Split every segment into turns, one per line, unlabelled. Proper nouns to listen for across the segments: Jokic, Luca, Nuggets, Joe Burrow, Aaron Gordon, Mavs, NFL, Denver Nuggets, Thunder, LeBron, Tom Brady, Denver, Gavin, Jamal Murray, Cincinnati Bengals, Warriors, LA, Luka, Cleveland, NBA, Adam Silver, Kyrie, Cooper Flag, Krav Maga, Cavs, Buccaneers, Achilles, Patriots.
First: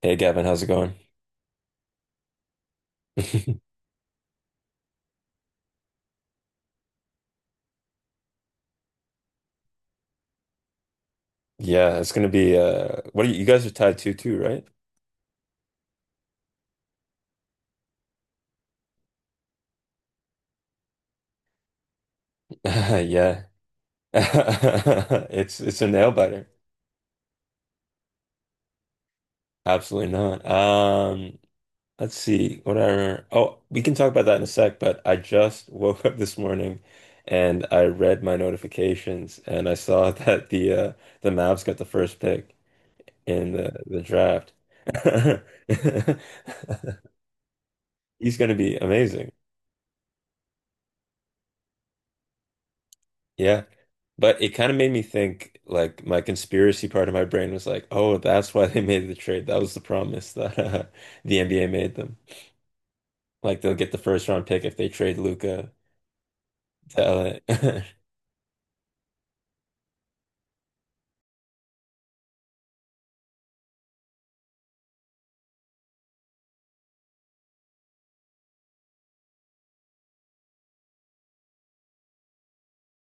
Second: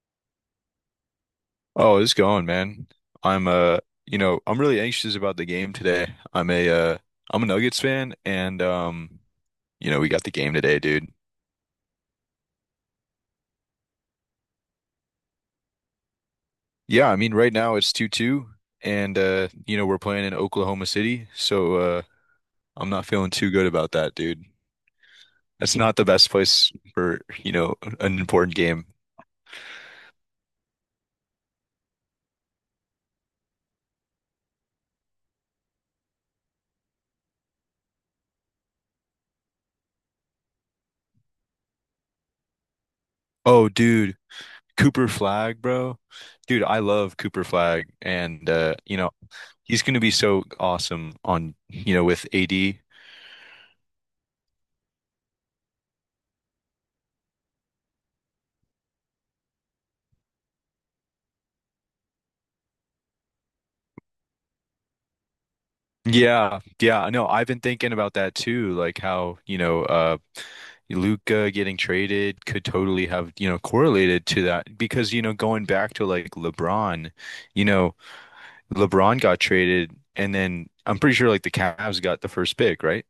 Hey Gavin, how's it going?
Oh, it's going, man. I'm you know, I'm really anxious about the game today. I'm a Nuggets fan, and you know, we got the game today, dude.
Yeah, it's gonna be what are you, you guys are tied tattooed too, right?
Yeah, I mean, right now it's 2-2, and you know, we're playing in Oklahoma City, so I'm not feeling
Yeah.
too good about that, dude.
It's
That's
it's a
not the
nail
best
biter.
place for, you know, an important game.
Absolutely not. Let's see what I remember. Oh, we can talk about that in a sec, but I just woke up this morning and I read my notifications and I saw that the Mavs got the first pick in
Oh,
the
dude,
draft.
Cooper Flag, bro. Dude, I love Cooper Flag
He's
and
gonna
uh,
be
you know,
amazing.
he's going to be so awesome on, you know, with AD.
Yeah. But it kind of made me think, like, my conspiracy part of my brain was like, oh, that's why they made the trade. That was the promise that the NBA made them. Like, they'll get the first round pick if they trade Luca
Yeah, yeah,
to
I know. I've been
LA.
thinking about that too, like how, you know, Luka getting traded could totally have, you know, correlated to that because, you know, going back to like LeBron, you know, LeBron got traded, and then I'm pretty sure like the Cavs got the first pick, right?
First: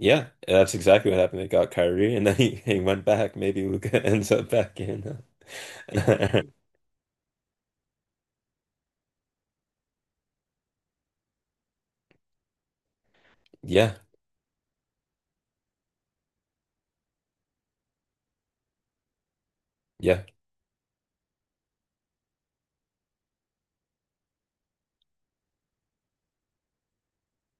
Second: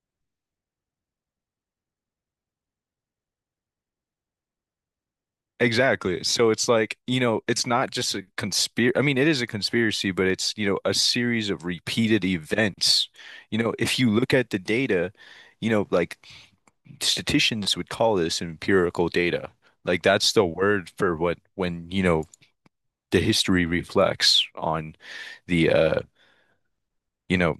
Yeah, that's exactly what happened. They got Kyrie and then he went back. Maybe Luca ends up back in.
Exactly.
uh,
So it's like, you know, it's not just a conspiracy. I mean, it is a conspiracy, but it's, you know, a series of repeated events. You know,
Yeah,
if you look at the data, you know, like statisticians would call this empirical data. Like
yeah.
that's the word for what when, you know, the history reflects on the you know,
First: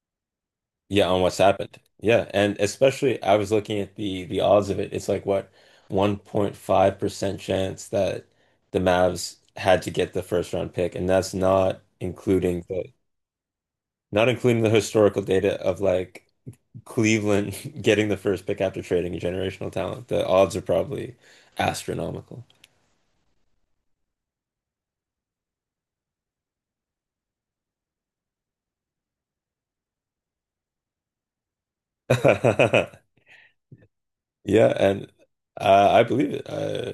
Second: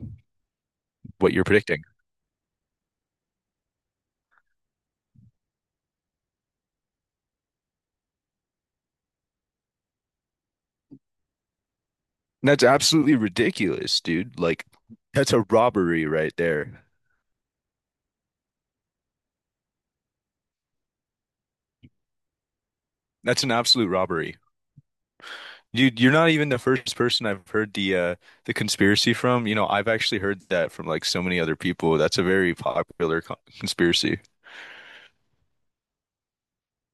Yeah, on
what
what's
you're
happened.
predicting.
Yeah, and especially I was looking at the odds of it. It's like what 1.5% chance that the Mavs had to get the first round pick, and that's not including
That's
the
absolutely ridiculous, dude. Like,
historical
that's a
data of
robbery
like
right there.
Cleveland getting the first pick after trading a generational talent. The odds are probably astronomical.
That's an absolute robbery. You're not even the first person I've heard the conspiracy from. You know, I've actually heard that from like so many other people. That's a very popular conspiracy.
Yeah, and I believe it.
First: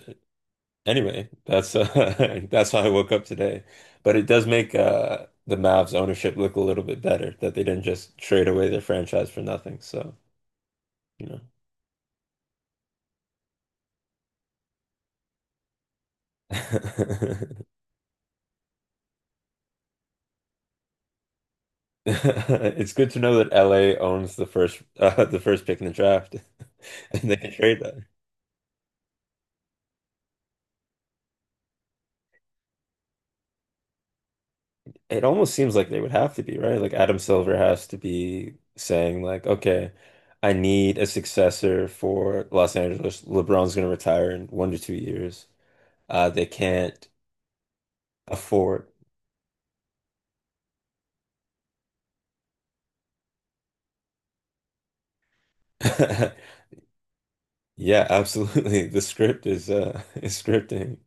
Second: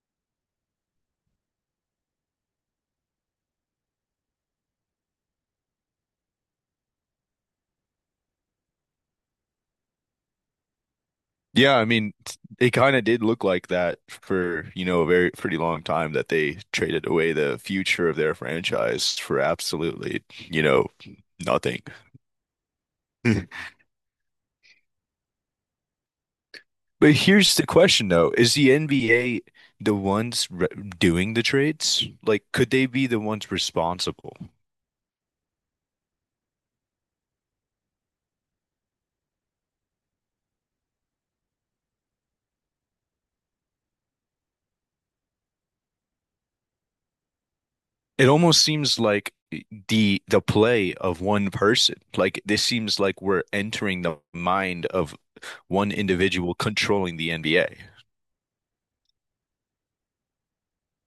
Anyway, that's that's how I woke up today. But it does make the Mavs ownership look a little bit better that they didn't just trade away their franchise for nothing. So, you know.
Yeah, I mean, it kind of did look like that for, you know, a very pretty long time that they traded away the future of their franchise for absolutely, you know, nothing.
It's good to know that LA owns the first the first pick in the draft
But
and they can
here's the
trade that.
question though, is the NBA the ones re doing the trades? Like, could they be the ones responsible?
It almost seems like they would have to be, right? Like, Adam Silver has to be saying, like, okay, I need a successor for Los Angeles. LeBron's going to retire in 1 to 2 years. They can't
It almost
afford,
seems like the play of one person. Like this seems like we're entering the mind of one individual controlling the NBA.
Yeah, absolutely. The script is is scripting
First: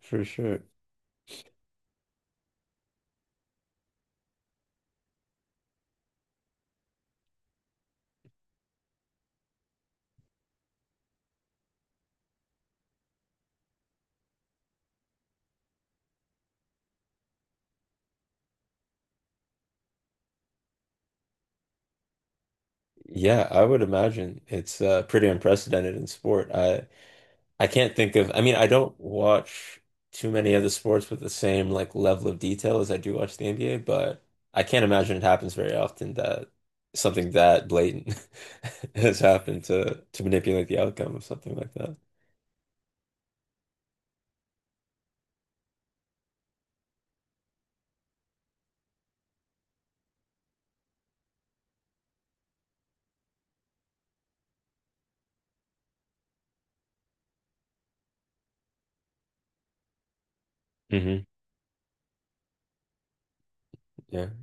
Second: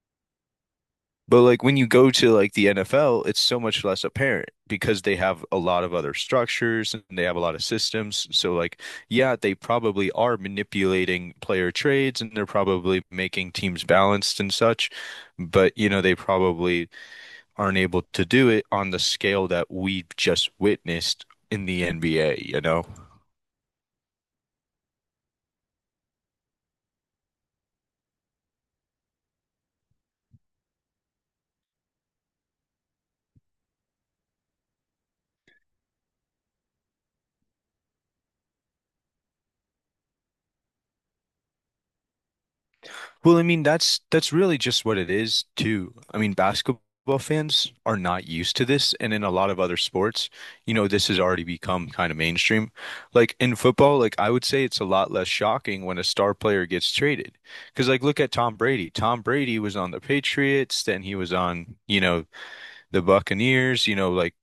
for sure.
But like when you go to like the NFL, it's so much less apparent because they have a lot of other structures and they have a lot of systems. So like, yeah, they probably are manipulating player trades and they're probably making teams balanced and such, but you know, they probably aren't able to do it on the scale that we just witnessed in the NBA, you know?
Yeah, I would imagine it's pretty unprecedented in sport. I can't think of, I mean, I don't watch too many other sports with the same like level of detail as I do watch the NBA, but I can't imagine it happens very often that something that blatant has happened to manipulate the outcome of something like that.
Well, I mean, that's really just what it is too. I mean, basketball fans are not used to this, and in a lot of other sports, you know, this has already become kind of mainstream. Like in football, like I would say it's a lot less shocking when a star player gets traded. Because like look at Tom Brady. Tom Brady was on the Patriots, then he
Hmm.
was on, you know, the Buccaneers, you know, like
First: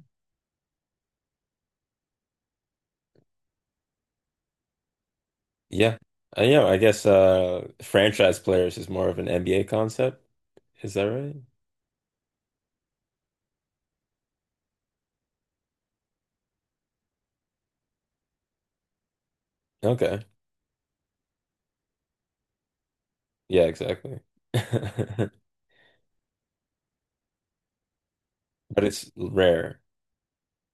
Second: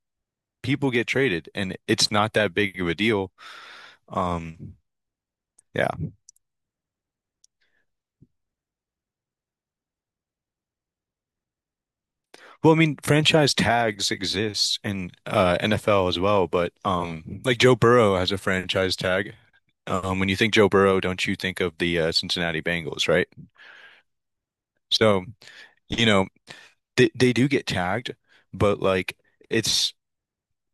people get traded and it's not that big of a deal. Um, yeah.
Yeah. Yeah, I guess franchise players is more of an NBA concept. Is that right?
Well, I mean, franchise tags exist in NFL as well, but like Joe Burrow has a franchise tag.
Okay.
When you think Joe Burrow, don't you think of the Cincinnati Bengals, right?
Yeah, exactly.
So, you know, they do get tagged, but
But it's
like
rare.
it's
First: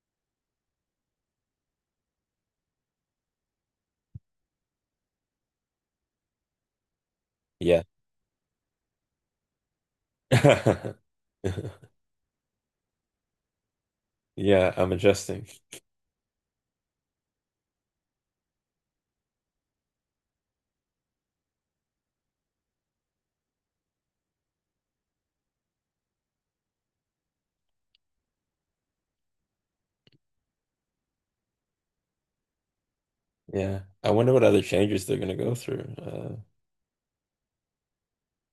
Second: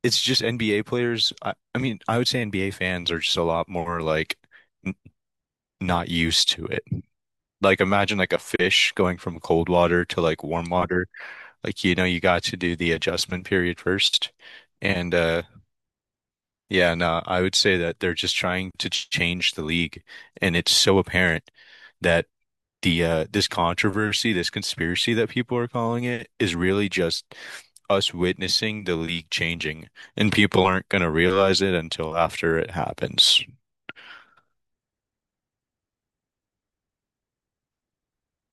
it's just NBA players. I mean, I would say NBA fans are just a lot more like n not used to it. Like
Yeah.
imagine like a fish going from cold water to like warm water. Like, you know, you got to do the adjustment period first.
Yeah, I'm
And
adjusting.
yeah, no, I would say that they're just trying to change the league, and it's so apparent that the this controversy, this conspiracy that people are calling it, is really just us witnessing the league changing, and people aren't gonna realize it until after it happens.
Yeah. I wonder what other changes they're gonna go through.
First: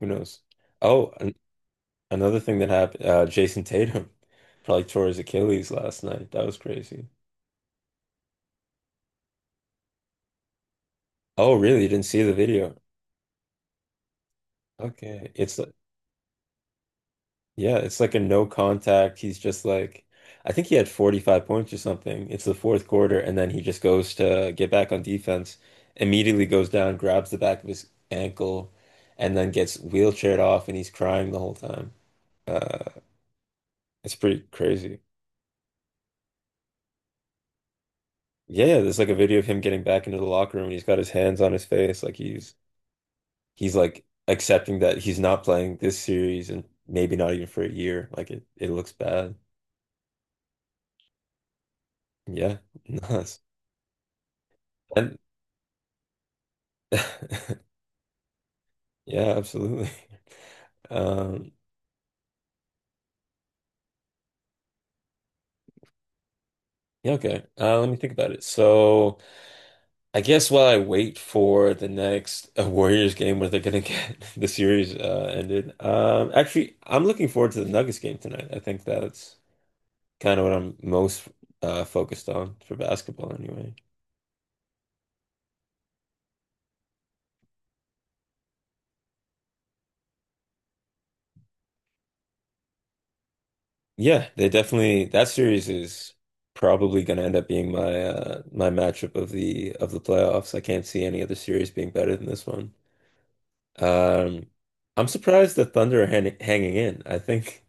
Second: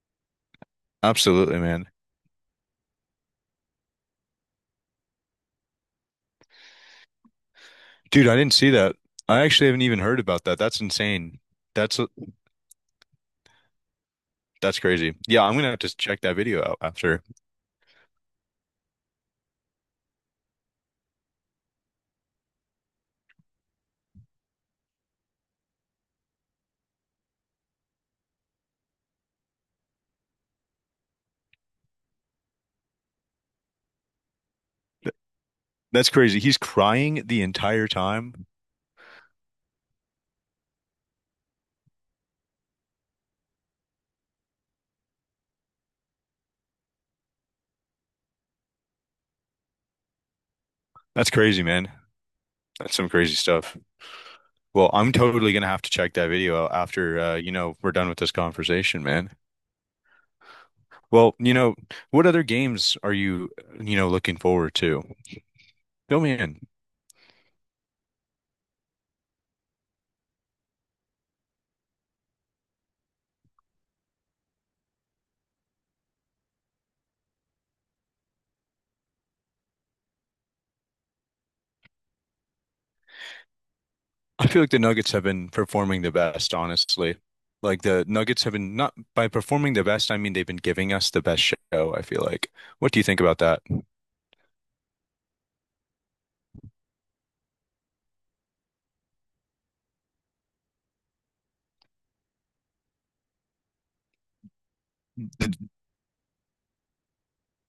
Who knows? Oh, an
Absolutely, man.
Another thing that happened, uh, Jason Tatum probably tore his Achilles last night. That was crazy.
Dude, I didn't see that. I actually haven't even heard about that. That's insane.
Oh, really? You
That's
didn't see the video?
that's crazy.
Okay.
Yeah, I'm
It's
gonna have to check that video out after.
Yeah, it's like a no contact. He's just like, I think he had 45 points or something. It's the fourth quarter, and then he just goes to get back on defense, immediately goes down, grabs the back of his ankle, and then gets wheelchaired off, and he's crying the whole time. Uh, it's pretty crazy.
Th- That's crazy. He's crying the entire time.
Yeah, yeah, there's like a video of him getting back into the locker room, and he's got his hands on his face, like he's like accepting that he's not playing this series and maybe not even for a year. Like, it looks bad.
That's crazy, man.
Yeah,
That's some crazy
nice.
stuff. Well, I'm
And
totally gonna have to check that video out after you know, we're done with this conversation, man.
yeah, absolutely.
Well,
Um,
you know, what other games are you, you know, looking forward to? Fill me in.
yeah, okay. Let me think about it. So, I guess while I wait for the next Warriors game where they're gonna get the series ended, actually, I'm looking forward to the Nuggets game tonight. I think that's kind of what I'm most focused on for basketball, anyway.
I feel like the Nuggets have been performing the best, honestly. Like the Nuggets have been not by performing the best, I mean they've been giving us the best show, I feel like. What do you think about that?
Yeah, they definitely, that series is probably gonna end up being my my matchup of the playoffs. I can't see any other series being better than this one. Um, I'm
The
surprised the Thunder are hanging in. I think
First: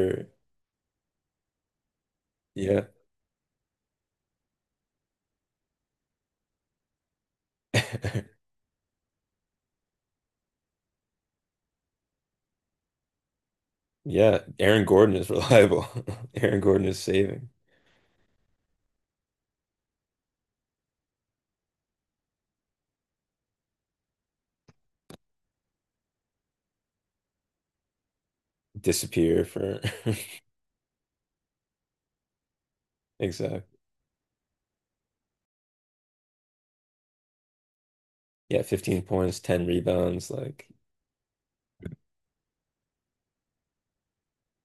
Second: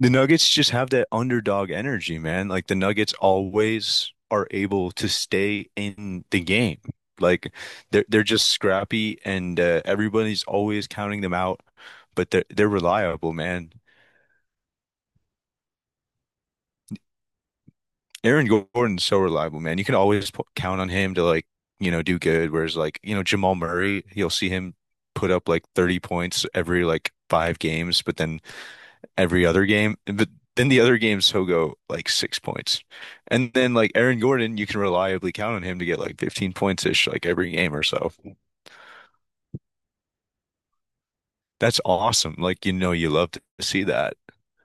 the Nuggets just have that underdog energy, man. Like the
yeah.
Nuggets always are able to stay in the game. Like they're just scrappy, and everybody's always counting them out. But they're reliable, man.
Yeah, Aaron Gordon is reliable. Aaron Gordon is saving.
Aaron Gordon's so reliable, man. You can always p count on him to like you know do good. Whereas like you know Jamal Murray, you'll see him put up like 30 points every like five games, but then
Disappear
every other
for
game. But then the other games he'll go like 6 points. And
exact.
then like Aaron Gordon, you can reliably count on him to get like 15 points ish like every game or so.
Yeah, 15 points, 10 rebounds. Like,
That's awesome. Like you know you love to see that.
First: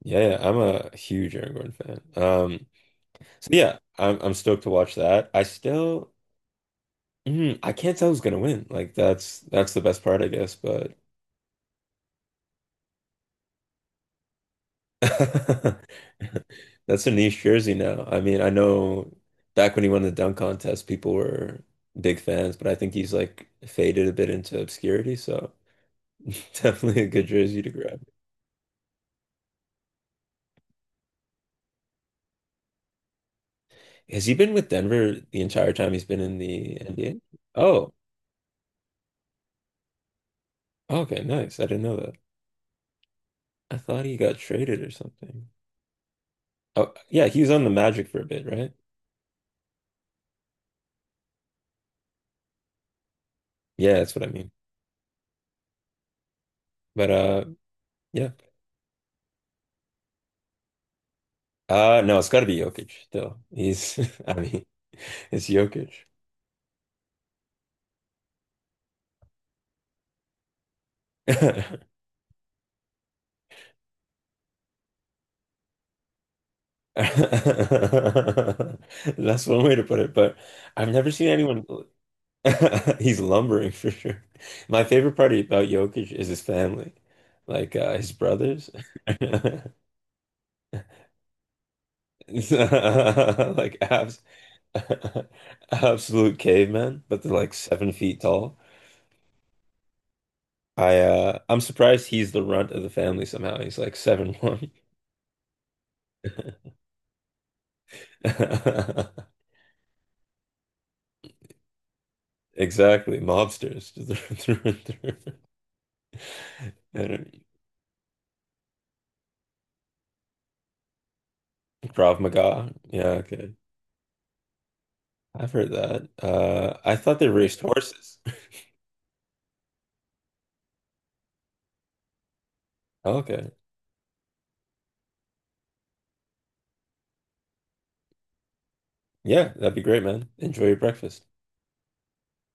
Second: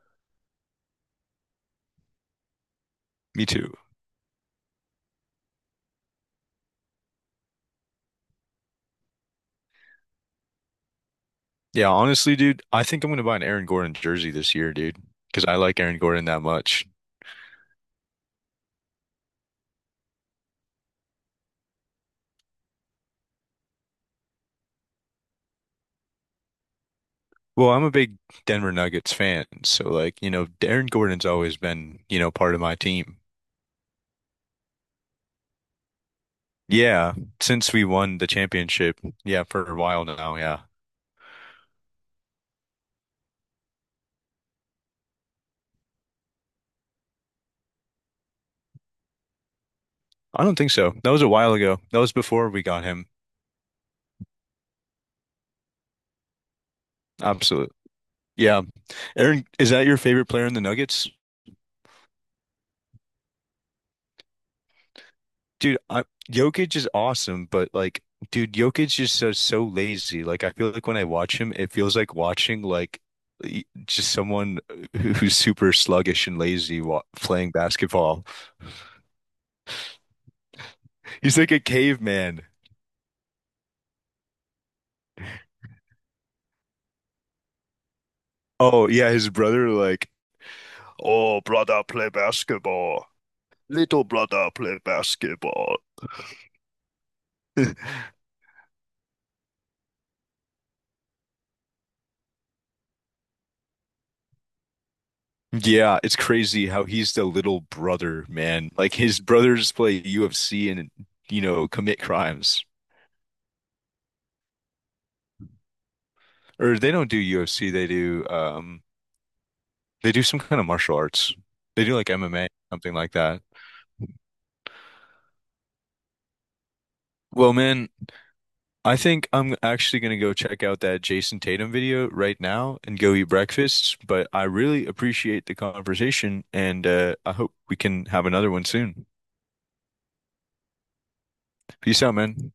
yeah, yeah, I'm a huge Aaron Gordon fan.
Me
So
too.
yeah, I'm stoked to watch that. I still, mm, I can't tell who's gonna win. Like, that's the best part, I guess. But
Yeah, honestly, dude, I think I'm gonna buy an Aaron Gordon jersey this year, dude, because I like Aaron Gordon that much.
that's a niche jersey now. I mean, I know back when he won the dunk contest, people were big fans, but I think he's like faded a bit into obscurity. So definitely a good jersey
Well,
to
I'm a
grab.
big Denver Nuggets fan, so like, you know, Aaron Gordon's always been, you know, part of my team.
Has he been with Denver the entire time he's been in the
Yeah,
NBA?
since we
Oh,
won the championship, yeah, for a while now, yeah.
okay, nice. I didn't know that. I thought he got traded or something. Oh, yeah, he was on the Magic for a bit, right?
I don't think so. That was a while ago. That was before we got him.
Yeah, that's what I mean. But
Absolutely.
yeah.
Yeah. Aaron, is that your favorite player in the Nuggets?
No, it's got to be Jokic still. I mean, it's
Dude,
Jokic.
I, Jokic is awesome, but like, dude, Jokic is so lazy. Like, I feel like when I watch him, it
That's
feels like watching like just someone who's super sluggish and lazy wa playing basketball.
one way to put it, but I've never seen
He's like a
anyone.
caveman.
He's lumbering for sure. My favorite part about Jokic is his family, like his brothers,
Oh yeah, his
like
brother like, oh brother, play basketball. Little
abs
brother, play basketball.
absolute cavemen, but they're like 7 feet tall. I'm surprised he's the runt of the family somehow. He's like 7'1".
Yeah, it's crazy how he's the little brother, man. Like his brothers play UFC and you know commit crimes.
Exactly, mobsters through and through. I
Or they don't do
don't-
UFC. They do some kind of martial arts. They do like
Krav
MMA,
Maga.
something like
Yeah,
that.
okay. I've heard that. I thought they
Well,
raced
man,
horses.
I think I'm actually gonna go check out that Jason Tatum video right now and go eat
Okay.
breakfast. But I really appreciate the conversation, and I hope we can have another one soon.
Yeah, that'd be great, man. Enjoy your breakfast.
Peace out, man.